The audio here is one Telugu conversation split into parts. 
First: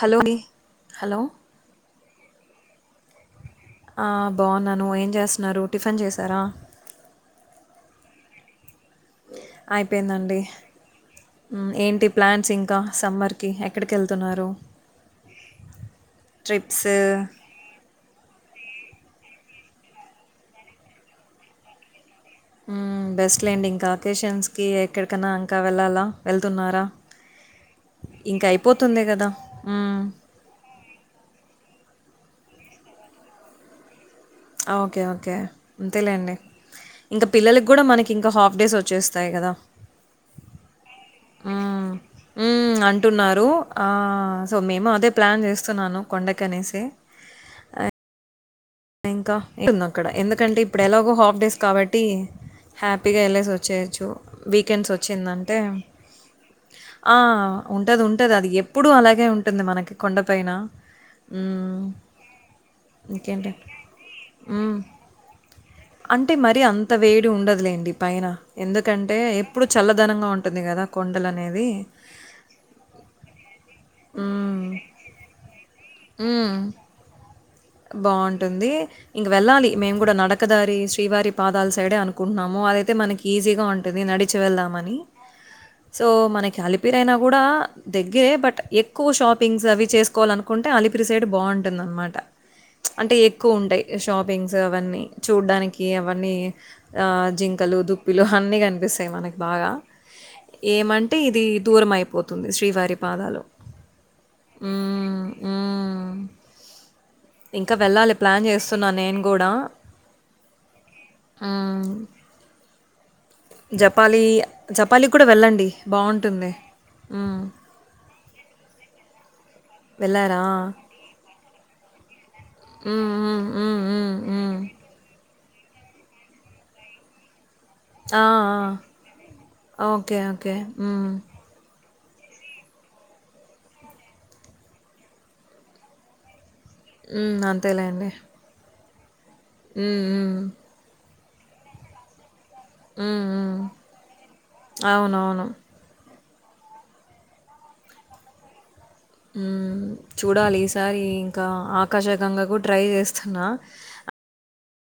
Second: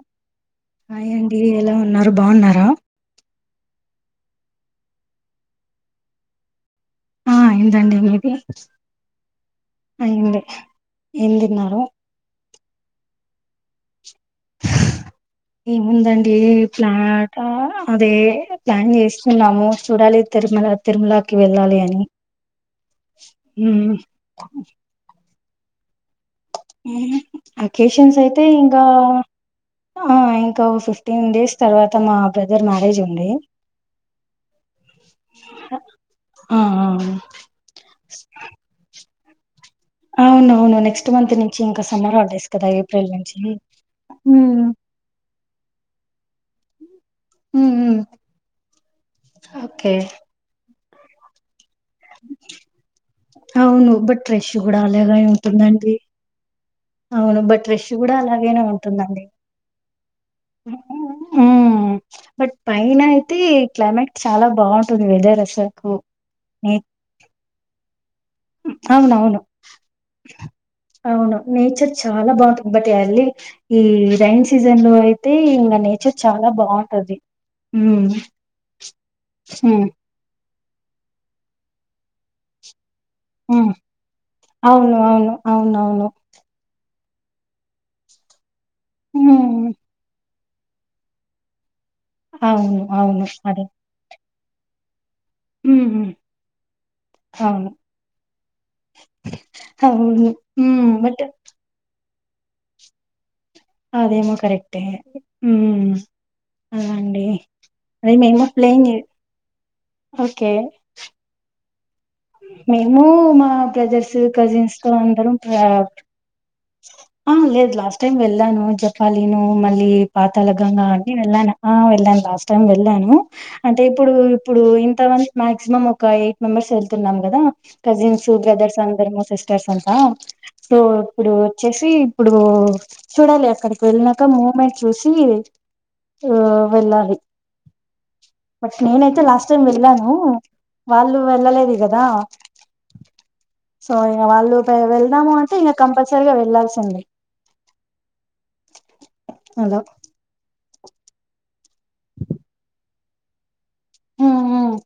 హలో అండి హాయ్ హలో అండి ఎలా ఉన్నారు బాగున్నారా బాగున్నాను ఏం చేస్తున్నారు టిఫిన్ చేశారా అయిందండీ మీది అయిపోయింది అయింది అండి ఏం తిన్నారు యాంటీ ప్లాన్స్ ఇంకా సమ్మర్ కి ఎక్కడి ఏముందండి ట్రిప్స్ ప్లా అదే ప్లాన్ చేసి చేస్తున్నాము చూడాలి తిరుమల తిరుమలాకి వెళ్ళాలి అని ఉ బెస్ట్ లేండి ఇంకా మ్మ్. అకేషన్స్ కి ఎక్కడికన్నా ఇంకా వెళ్ళాలా వెళ్తున్నారా అకేషన్స్ అయితే ఇంకా అయిపోతుంది కదా మ్, ఆ ఇంకా ఫిఫ్టీన్ డేస్ తర్వాత త మా బ్రదర్ మ్యారేజ్ ఉంది ఓకే ఓకే అంతేలేండి ఆ ఆ. ఇంకా పిల్లలకి కూడా మనకి ఇంకా హాఫ్ డేస్ వచ్చేస్ స్తాయి కదా అవునువును నెక్స్ట్ మంత్ ఆ నుంచి ఇంకా సమ్మర్ హాలిడేస్ ఉ కదా ఏప్రిల్ నుంచి అంటున్నారు సో ఉమ్ మేము అదే ప్లాన్ చేస్తున్నాను కొండకనేసి ఉమ్ ఉమ్ ఇంకా అయింది అక్కడ ఎందుకంటే ఇప్పుడు ఎలాగో హాఫ డేస్ కాబట్ ట్టి హ్యాపీగా వెళ్ళేసి అవును వచ్చేయచ్చు బట్ రష్ కూడా వీకెండ్స్ అలాగే వచ్చిందంటే ఉంటుందండి ఆ అవును బట్ రష్ ఉంటుంది కూడా ఉంటుంది అది అలాగేనే ఎప్పుడు ఉంటుందండి. అలాగే ఉంటుంది మనకి కొండపైనా హ్మ్ బట్ పైన అయితే ఇంకేంటి క్లైమేట్ చాలా హ్మ్. బాగుంటుంది వెదర్ అసల్కూ అంటే మరీ అంత వేడి ఉండదులెండి పైన. ఎందుకంటే అవునవును ఎప్పుడూ చల్లదనంగా ఉంటుంది గదా! అవును కొండలనేది. నేచర్ చాలా బాగుంటది బట్టి ఎర్లీ ఈ రైన్ హ్మ్. సీజన్ లో అయితే ఇంకా నేచర్ చాలా బాగుంటది బాగుంటుంది ఇంక వెళ్ళాలి హ్మ్. మేము కూడా నడక కదారి శ్రీవారి పాదాల సైడే అనుకుంటున్నాము అద తే మనకి ఈజీగా హ్మ్. ఉంటుంది నడిచి వెళ్దాం అవును. అని అవును. సో అవునవును. మనకి అలి పిరైనా కూడా దగ్గే బట్ ఎక్కువ షాపింగ్స్ హ్మ్. అవి చేసుకోవాలను కొంటే అలిపిరి సైడ్ బాగుంటుంది అనమాట్ అవును అవును అదే పింగ్స్ అవన్నీ హ్మ్. చూడ్డానికి హ్మ్. అవన్నీ అవును. జింకలు దుప్పిలు అన్నీ కనిపిస్తాయి మనకి బాగా అవును. హ్మ్. ఏమంటే బట్ ఇది దూరం అయిపోత్ తుంది శ్రీవారి పాదాలు అదేమో కరెక్టే హ్మ్. హ్మ్. అండి. ఇంకా వెళ్ళాలి అది ప్లాన్ మేము ప్లేన్ చేస్తున్నా నేను కూడా ఓకే ఉహ్ మేము మా బ్రదర్స్ కజిన్స్ తో జపాలికి కూడా అందరం వెళ్ళండి బాగుంటుంది ఆ మ్మ్. లేదు లాస్ట్ టైం వెళ్ళాను జపాలిను మళ్ళీ వెళ్ళారా పాతాల గంగా ఆ అన్ని వెళ్ళాను వెళ్ళాను లాస్ట్ టైం మ్మ్, వెళ్ళాను మ్మ్, మ్మ్, అంటే ఇప్పుడు మ్మ్, మ్మ్. ఇప్పుడు ఇంతమంది మాక్సిమం ఒక ఎయిట్ మెంబెర్స్ తిన్నాం కదా ఆ, కజిన్స్ ఆ. బ్రదర్స్ అందరము సిస్టర్స్ అంతా ఓకే ఓకే సో మ్మ్. ఇప్పుడు వచ్చేసి ఇప్పుడు చూడాలి అక్కడికి వెళ్ళినాక మూమెంట్ చూసి ఆ వెళ్ళాలి మ్మ్ అంతేలేండి నేనైతే లాస్ట్ స్ట్ మ్మ్, మిగిలాను మ్మ్. వాళ్లు వెళ్ళలేదు ఇగ రా మ్మ్, మ్మ్. సో ఇంగ వాళ్ళు పే వెళ్దము అవునవును అంటే ఇంగ కంపల్ సరిగా వెళ్ళాల్సింది హ్మ్ చూడాలి ఈస్ దాయి ఇంకా ఆ కషగంగాకు ట్రై చేస్త వస్తున్నా హ్మ్ మ్మ్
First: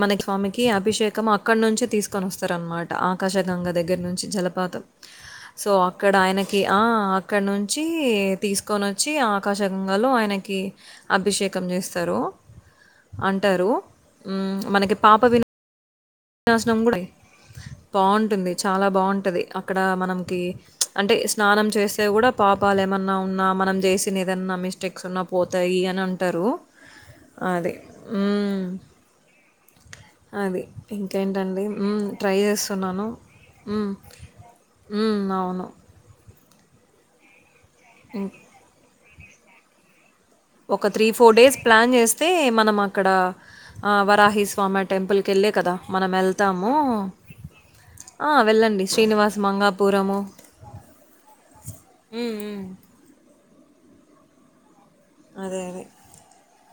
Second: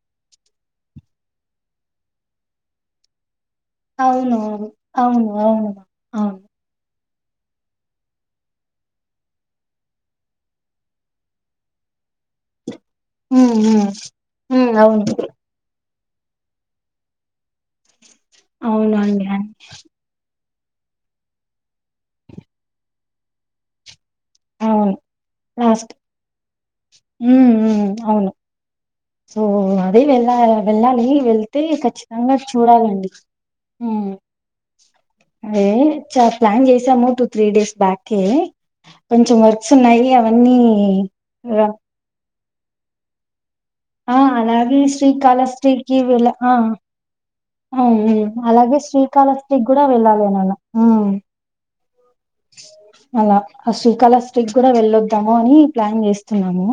మన స్వామికి అభిషేకం అక్కడ నుంచి తీసుకొని వస్తార అన్నమాట ఆకాశ గంగ దగ్గర నుంచి అవును జలపాతం అవును అవును సో అక్కడ అవును ఆయనకి ఆ అక్కడ నుంచి తీసుకొని వచ్చి ఆకాశ గంగలో ఆయనకి అభిషేకం చేస్తారు హ్మ్ మ్మ్ మనకి పాప వి వినాశం కూడా బాగుంటుంది చాలా అవునండి బాగుంటది అన్ అక్కడ మనకి అంటే స్నానం చేస్తే కూడా పాపాలు ఏమన్నా ఉన్నా మనం చేసి తను ఏదన్నా అవును అవును మిస్టేక్స్ ఉన్నా పోతాయి లాస్ట్ అని అంటారు అదే హ్మ్ హ్మ్ అది వెళ్ళ అది. వెళ్ళాలి వెళ్తే ఇంకేంటండి హ్మ్. ఖచ్చితంగా ట్రై జేస్తున్నాను. చూడాలండి హ్మ్ హ్మ్. అవును. అదే ప్లాన్ చేసాము టూ త్రీ డేస్ బాక్ కి కొంచెం వర్క్స్ ఉన్నాయి అవన్నీ ఒక త్రీ ఫోర్ డేస్ ర- ప్లాన్ చేస్ స్తే మనం అక్కడ ఆహ్, ఆ వరాహి అలాగే స్వామి టెంపుల్‌కెళ్ళే కదా! శ్రీకాళహస్తికి మనం వెళ్ళ ఆ ఎళ్తాము. ఆ! అలాగే వెళ్ళండి. శ్రీనివాస్ శ్రీకాళశ్రీకి కూడా మంగాపురము. వెళ్ళాలి అనిలా హ్మ్. హ్మ్. అలా ఆ శ్రీకాళహస్తి కూడా వెళ్ళద్దు మో అని అదే. ప్లాన్ చేస్తున్నాము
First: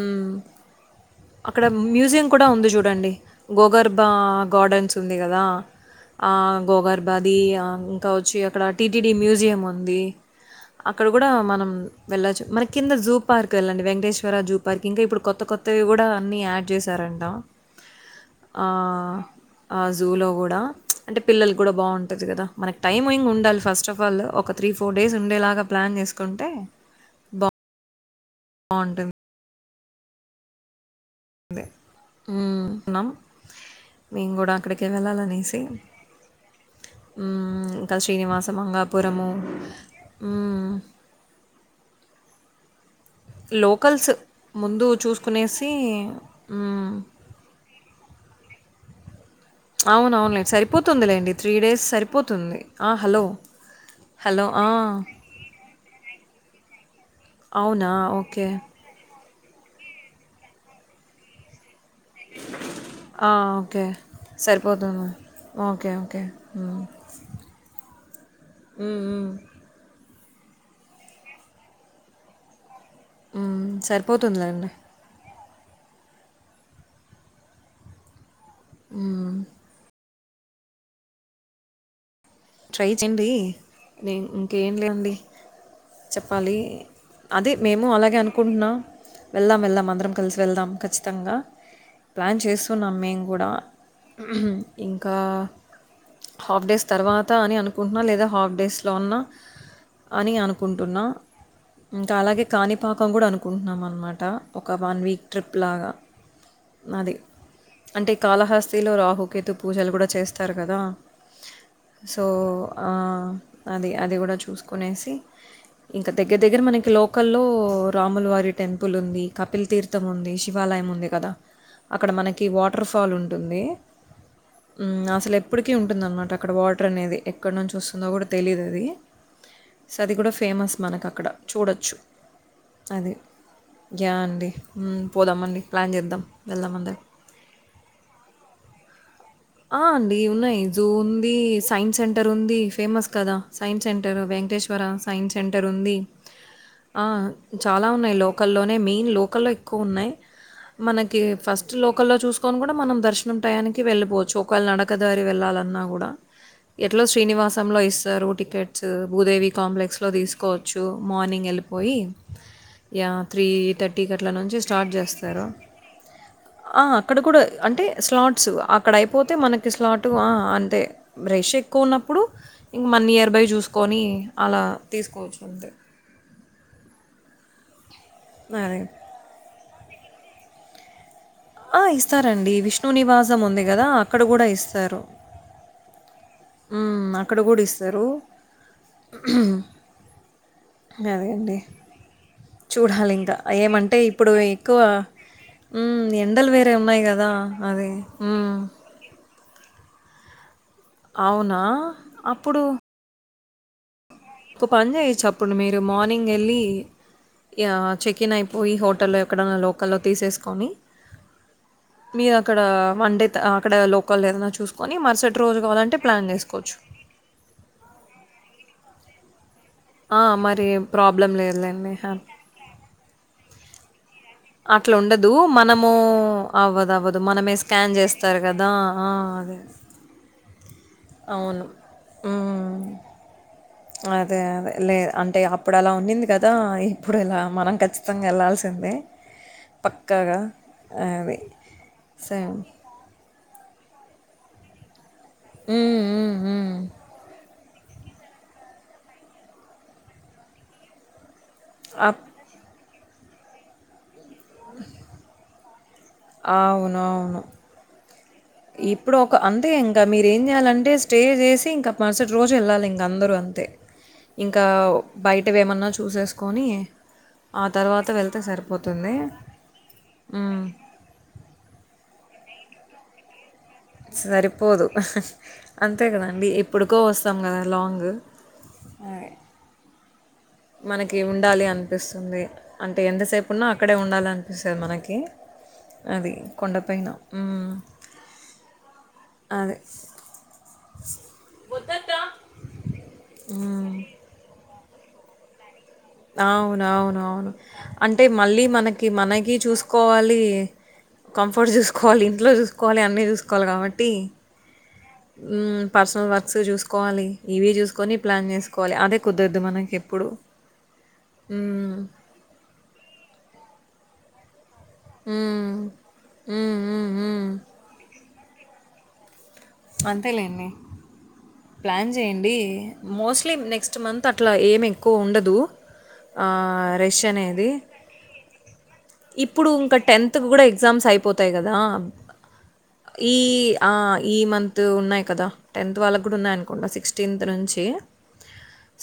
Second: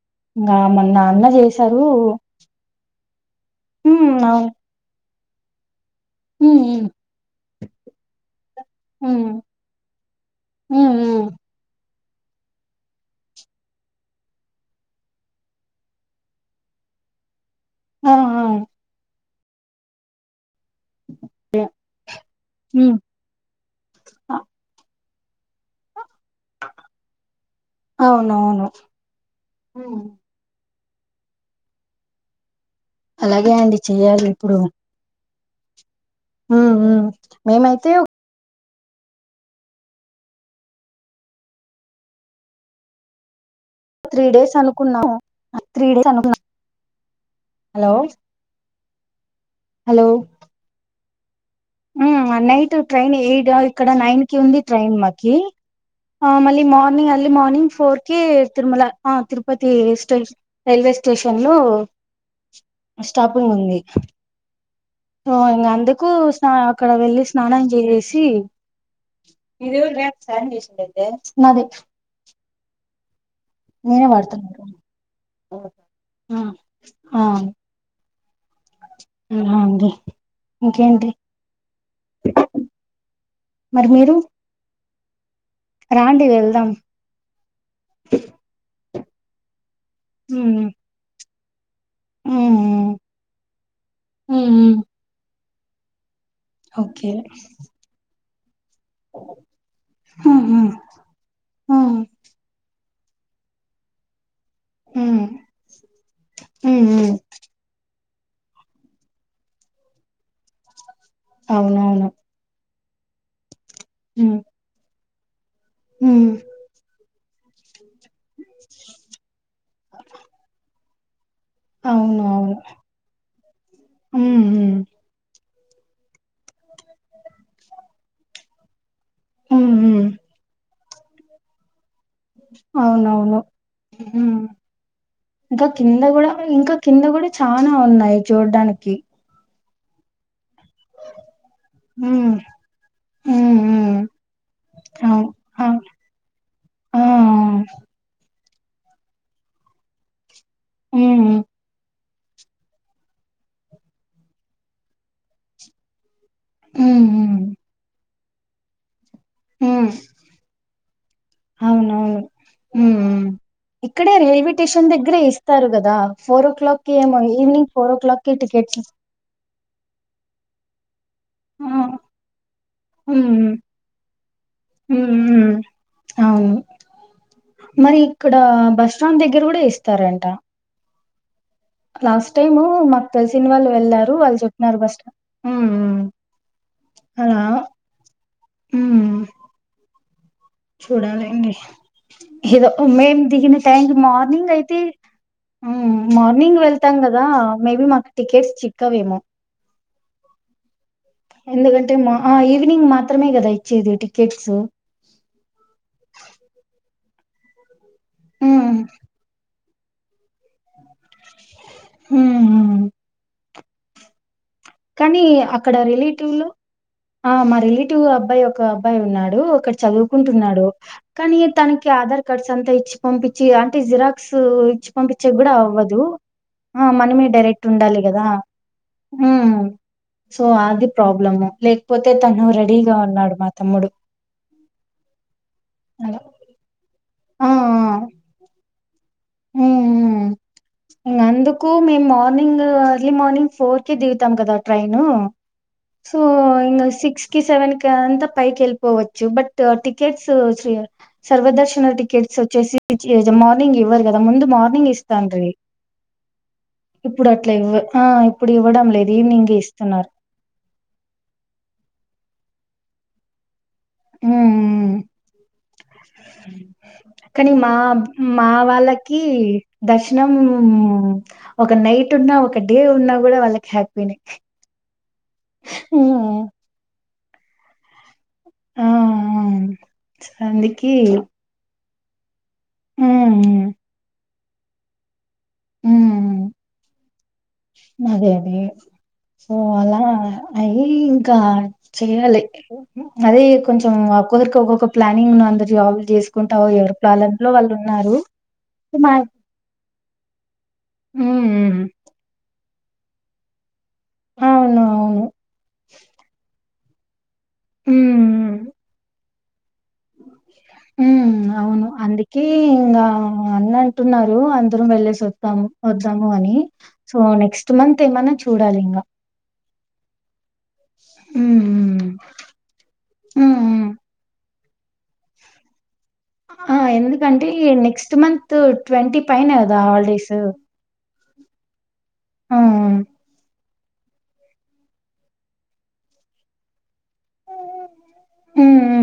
ఉమ్ ఇంకా మొన్న అన్న అక్కడ చేశారు మ్యూజియం కూడా ఉంది చూడండి గోగర్భ ఉమ్ అవును గార్డెన్స్ స్తుంది కదా ఆ ఉమ్ ఉమ్ గోగార్బాది ఇంకా వచ్చి అక్కడ టీటీడి మ్యూజియం ఉంది ఉమ్ అక్కడ ఉమ్ కూడా మనం వెళ్ళొచ్చు మన కింద జూ పార్క్ వెళ్ళండి వెంకటేశ్వర జూ పార్కింగ్ ఇప్పుడు కొత్త కొత్తవి కూడా అన్ని యాడ్ చేశారంట ఆ ఆ జూ లో కూడా అంటే పిల్లలు కూడా బాగుంటది కదా మనకి ఉమ్ టైం ఇంగ్ ఉండాలి ఫస్ట్ ఆఫ్ ఆల్ ఒక త్రీ ఫోర్ డేస్ ఉండేలాగా ప్లాన్ చేసుకుంటే బాగు అవునవును ఉమ్ దే ఉమ్ అలాగే అండి చెయ్యాలి ఇప్పుడు ఏ ఉమ్ ఉమ్ మేమైతే ఇంకా ఒక శ్రీనివాస్ శమంగాపురము ఉమ్ లోకల్స్ త్రీ డేస్ ముందు అనుకున్నాము చూసుకునేసి త్రీ డేస్ అనుకున్నా ఉమ్ హలో హలో అవును అవునులే సరిపోతు తందలేండి ఉమ్ నైట్ ట్రైన్ ఎయిట్ ఇక్కడ నైన్ కి హలో. ఉంది ఆ! ట్రైన్ మాకి ఆ మళ్ళీ మార్నింగ్ అ ఆర్లీ మార్నింగ్ అవునా? ఫోర్ క ఓకే. తిరుమల ఆ తిరు తిరుపతి స్టే రైల్వే స్టేషన్ లో ఆ! స్టాపింగ్ ఉంది ఓకే. సరిపోతుంది. హా ఇంకా ఓకే. అందుకు ఓకే. స్నా అక్కడ వెళ్ళి స్నానం జ రసి ఉమ్ ఉ సరే మీ ఇష్టం అయితే నాది ఉమ్ సరిపోతుందిలేండి ఆ ఆ హ్మ్. ఆ అండి ఇంకేంటిీ ట్రై చెయండి నేను ఇంకేం లేవండి [inaudible] రాండి చెప్పాలి వెళ్దాం అదే మేము అలాగే అనుకుంటున్నా వెళ్దాం వెళ్దాం అందరం కలిసి మ్మ్ వెళ్దాం ఖచ్చితంగా ప్లాన్ చేస్తున్నాం మ్మ్ మేము కూడా మ్మ్ ఇంకా హాఫ్డేస్ ఓకే తర్వాత్ అని అకుంటున్నా లేదా హా డేస్ అన్నా అని మ్మ్ అనుకుంటున్నా మ్మ్ ఇంకా అలాగే కానీ పాకం కూడ అనుకుంటున్నాం అనమాట ఒక వన్ వీక్ మ్మ్ ట్రిప్ లాగా మ్మ్ అది అంటే ఈ కాళహస్తిలో రాహుకేతు పూజలు కూడా చేస్తారు కదా అవునవును ఆ అది అది కూడ మ్మ్ చూసుకునేసి ఇంకా మ్మ్ దగ్గర దగ్గర మనకి లోక్ కల్లో రాముల వారి టెంపుల్ ఉంది కపిల్ తీర్థం ఉంది శివాలయం ఉంది కదా అక్కడ మనకి అవునవును వాటర్ ఫాల్ ఉంటుంది మ్మ్ మ్మ్ ఉమ్ అసలు ఎప్ ఎప్పటికీ ఉంటుందన్నమాట అక్కడ వాటర్ అనేది ఎక్కడ నుంచి వస్తుందో కూడా తెలీదు అది మ్మ్ సో మ్మ్ అది కూడా ఫేమస్ మనక్ అక్కడ చూడచ్చు అవునవును యాహ్! ఉమ్ అండి. హ్మ్. పోదామండి. ఇంకా ప్లాన్ కింద జేద్దాం. కూడా ఇంకా వెళ్దామందరం. కింద కూడా చానా ఉన్నాయి చూడ్డానికి ఆ అండి ఉన్నాయి జూ ఉందీ సైన్స్ ఉమ్ సెంటర్ ఉందీ ఫేమస్ కదా ఉమ్ సైన్స్ ఉమ్. సెంటర్ వెేంకటేశ్వర అవు సైన్స్ సెంటర్ అవు ఉంది ఆ చాలా ఉన్నాయి లోక్ కల్లోనే మెయిన్ లోకల్లో ఎక్కువ ఉన్నాయి మనకి ఉమ్ ఫస్ట్ లో ల్లో చూసుకొని కూడా మనం దర్శనం టయానికి వెళ్ళిపోవ చ్చు ఒకవేళ నడకదారి వెళ్ళాలన్నా కూడా ఎట్లో ఉమ్ ఉమ్ శ్రీనివాసంలో ఇస్తారు టికెట్సు భూదేవి ఉమ్ కాంప్లెక్స్ లో తీసుకోవచ్చు మార్నింగ్ ఎళ్ళిపోయి అవునవును ఉమ్ యా ఉమ్ త్రీ థర్టీకి ఇక్కడే అట్లా రైల్వే నుంచి స్టార్ట్ స్టేషన్ దగ్గరే చేస్తారు ఇస్తారు కదా ఫోర్ ఓ ఆ క్లాక్ కి అక్కడ ఏమో కూడా ఈవినింగ్ అంటే ఫోర్ ఓ క్లాక్ కి స్లాట్స్ అ టికెట్స్ పోతే మనకి స్లాటు ఆ అంతే రష్ ఆ ఎక్కువున్నప్పుడు ఇంక మన ఉమ్ నియర్ బై చూసుకొనీ అలా ఉమ్ తీసుకోవచ్చు ఉమ్ అంతే అవును మరి ఇక్కడ అదే. బస్ స్టాండ్ దగ్గర కూడా ఇస్ తరంట ఆ! లాస్ట్ ఇస్తారండి. టైమ్ విష్ణు మాకు నివాసం తెలిసిన ఉంది వాళ్ళు గదా! వెళ్ళారు అక్కడ వాళ్ళు చెప్పినారు బస్టా ఉమ్ ఉమ్ ఉమ్ అక్కడ అలా కూడా ఇస్తారు ఉమ్ అదే చూడాలండి అండి. ఏదో మేము చూడాలింకా. దిగిన టైంకి ఏమంటే ఇప్పుడు మార్నింగ్ అయితే ఎక్కువ ఉమ్ హ్మ్. ఎండలు మార్నింగ్ వేరే వెళ్తాం ఉన్నాయి కదా గదా! మే బి అదే. మాకు టికెట్స్ హ్మ్. చిక్కవేమో అవునా? ఎందుకంటే మా ఆ అప్పుడు ఈవినింగ్ మాత్రమే కదా ఇ ఇచ్చేది టి ఒక పని చేయచ్చు అప్పుడు మీరు మార్నింగ్ ఎళ్ళి యా చెక్ ఇన్ ఉమ్ అయిపోయి హోటల్లో ఎక్కడన్నా లో కల్లో తీసేస్ కొని ఉమ్ మీరక్కడ ఉమ్. వన్ డే త అక్కడ లోకల్ ఏదన్నా చు కానీ అక్కడ రియలేటివ్ లు ఆ మా రిలేటివ్ అబ్బాయి ఒక అబ్బాయి ఉన్నాడు ఒక ఆ! చదువుకుంటున్నాడు మరి ప్రాబ్లమ్ కానీ తనకి లేదులెండి. హ్యాప్ ఆధార్ కార్డ్స్ అంతా ఇచ్చి పంపిచచి టి జిరాక్ అట్లా ఉండదు మనము ఆ అవ్వదు అవ్వదు మనమే డైరెక్ట్ స్కాన్ ఉండాలి చేస్తారు కదా ఆ అదే ఉమ్ సో అది ప్రాబ్లము అవును. లేకపోతే తను హ్మ్. రెడీగా ఉన్నాడు మాత్ అదే అదే లే అంటే అప్పుడు అలా ఉండింది కదా ఇప్పుడు ఇలా ఆ ఆ మనం ఖచ్చితంగా ఎళ్ళాల్సిందే ఉమ్ మ్ ఇగ అది అందుకు మేం same morning early morning four కి దిగుతాం కదా ట్రైన్ హ్మ్, సో హ్మ్, హ్మ్. ఇంగ సిక్స్ కి సెవెన్ క్ అంతా పైకి వెళ్ళిపోవచ్చు బట్ టికెట్స్ సర్వదర్శనం అప్- టికెట్స్ వచ్చేసి మార్నింగ్ ఇవ్వరు కదా ముందు మార్నింగ్ ఇస్తాండ్రి అవును ఇప్పుడు అవును అట్లా ఇవ్వరూ ఇప్పుడు ఒక అంతే ఇంకా మీరు ఏం చెయాలంటే స్టే చేసి ఇంకా మరుస రోజు వెళ్ళాలి ఇక అందరూ అంతే హ ఇంకా బయటవి ఏమన్నా చూసేసుకొని కాని ఆ మా తర్వాత వెళ్తే మా సరిపోతుంది వాళ్ళకి దర్శనం మ్మ్. ఒక నైట్ ఉన్న గడ్డీ ఉన్నా కూడా వాళ్ళకి హ్యాపీనే. సరిపోదు అంతే హ్మ్. కదండి ఎప్పుడుకో వస్తు గద లాంగ్ ఆ అందుకి మనకి ఉండాలి అంతే స్తుంది అంటే ఎంతసేపు ఉన్నా హ్మ్. అక్కడే ఉండాలంటే సార్ మనకి అది హ్మ్. కొండ ఫైన అదే అది సో అది అలా అయిి ఇంకా చెయ్యాలి అది మ్మ్. కొంచెం ఒక్కొక్కరికి ఒక్కొక్క ప్లానింగ్ ను అందరి జ అవున అవును అవును అంటే మళ్ళీ మనకి మా మనకి చూసుకోవాలి కంఫర్ట్ హ్మ్. చూసుకోవాలి ఇంట్లో చూసుకో చూసుకోవాలి అన్ని చూసుకోవాలి కాబట్టి అవునవును. ఉమ్ పర్సనల్ వర్కస్ చూసుకోవాలి కాబట్టి కోవాలి ఇవి చూసుకొని ప్లాన్ హ్మ్. చేసుకోవాలి అదె కుదరదు మనకి ఇప్పుడు హ్మ్. అవును అందుకే అన్న అంటున్నారు అ ఇద్ధరం వెళ్ళె సి వద్దాం మ్మ్. వద్దాం అని మ్మ్. మ్మ్. సో మ్మ్. నెక్ట్స్ మంత్ ఎమన్న చూడాలి ఇంకా అంతేలేండి ప్లాన్ హ్మ్. చేయండి మోస్ట్ ది హ్మ్. హ్మ్. హ్మ్. నెక్ట్స్ మంత్ అట్లా ఏ కో ఉండదు ఆ రష్ ఎందుకంటే అనేది నెక్స్ట్ మంత్ పైన ఇప్పుడు గదా ఇంకా హాలిడేస్. టెన్త్ కి కూడా ఎగ్జామ్స్ అయిపో వతాయి కదా ఆ! హ్మ్. ఈ ఆ ఈ మంన్ త్ ఉన్నాయి కదా టెన్త్ వాళ్ళ కూడా ఉన్నాయి అనుకుంట సిక్ టీన్ నుంచి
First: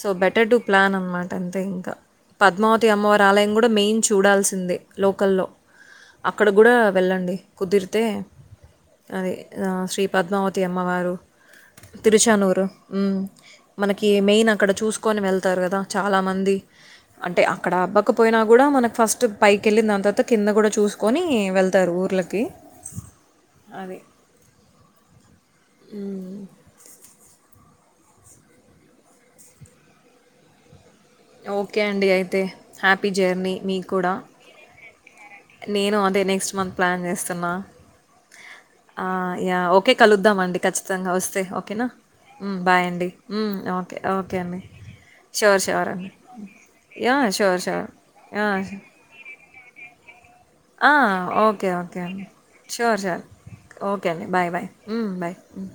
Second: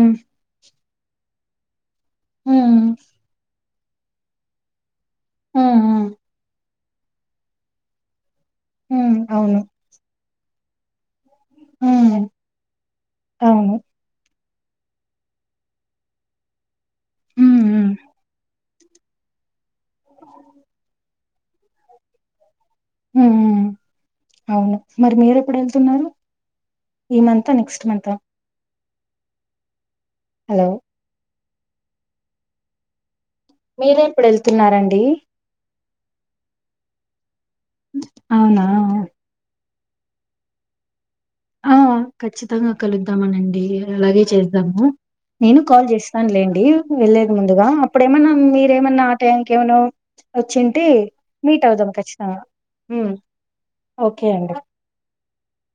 సో బెటర్ డు ప్లాన్ అన్ మాట అంతే ఇంకా పద్మావతి హ్మ్. అమ్మవారి ఆలయం కూడ్ డా మెయిన్ చూడాల్సిందే లోకల్లో హ్మ్. హ్మ్. అక్కడ గూడ వెళ్ళండి కుదిరితే హ్మ్. అదే అవును. శ్రీ పద్మావత్ తి అమ్మవారు హ్మ్. తిరుచానూరు హుం అవును. మనకి మెయిన్ క్కడ చూసుకొని వెళ్తారు కదా చాలా మంది అంటే హ్మ్. అక్కడ హ్మ్. అబ్్వకపోయినా కూడా మన ఫస్ట్ పై కెళ్ళి దాన్ తర్వాత కింద కూడా చూసుకొని ని వెళ్తారు ఊర్లకి ఉమ్ అది అవును మరి మీరు ఎ ప్పుడు వెళ్తున్నారు ఈ మంతా నెక్స్ మంతా హలో ఓకే అండి అయితే హ్యాపీ జర్నీ మీకు మీరే కూడా ఎప్పుడు వెళ్తున్నారన్ డి నేను అదే నెక్స్ట్ మంత్ ప్లాన్ చేస్తున్నా అవునా! ఆ ఇగ ఓ కే కలుద్దామండి కచ్చితంగా వస్ ఆ ఖచ్చితంగా హ్మ్. కలుద్దామనండి ఓకే. అలాగే ఓకే అండి. చేద్దాము నేను ష్యూర్. కాల్ ష్యూర్ అండి. చేస్తానులేండి యాహ్! వెళ్లేది ష్యూర్. ముందుగా ష్యూర్. అప్పుడేమన్నా యాహ్! మీరేమన్నా ఆ టైం కే మనో ఆ ఓకే ఓకే అండి ఖచ్చితంగా. షుర్ హ్మ్. షుర్ ఓకే అండి బాయ్ బయ్ హ్మ్ బాయ్ మ్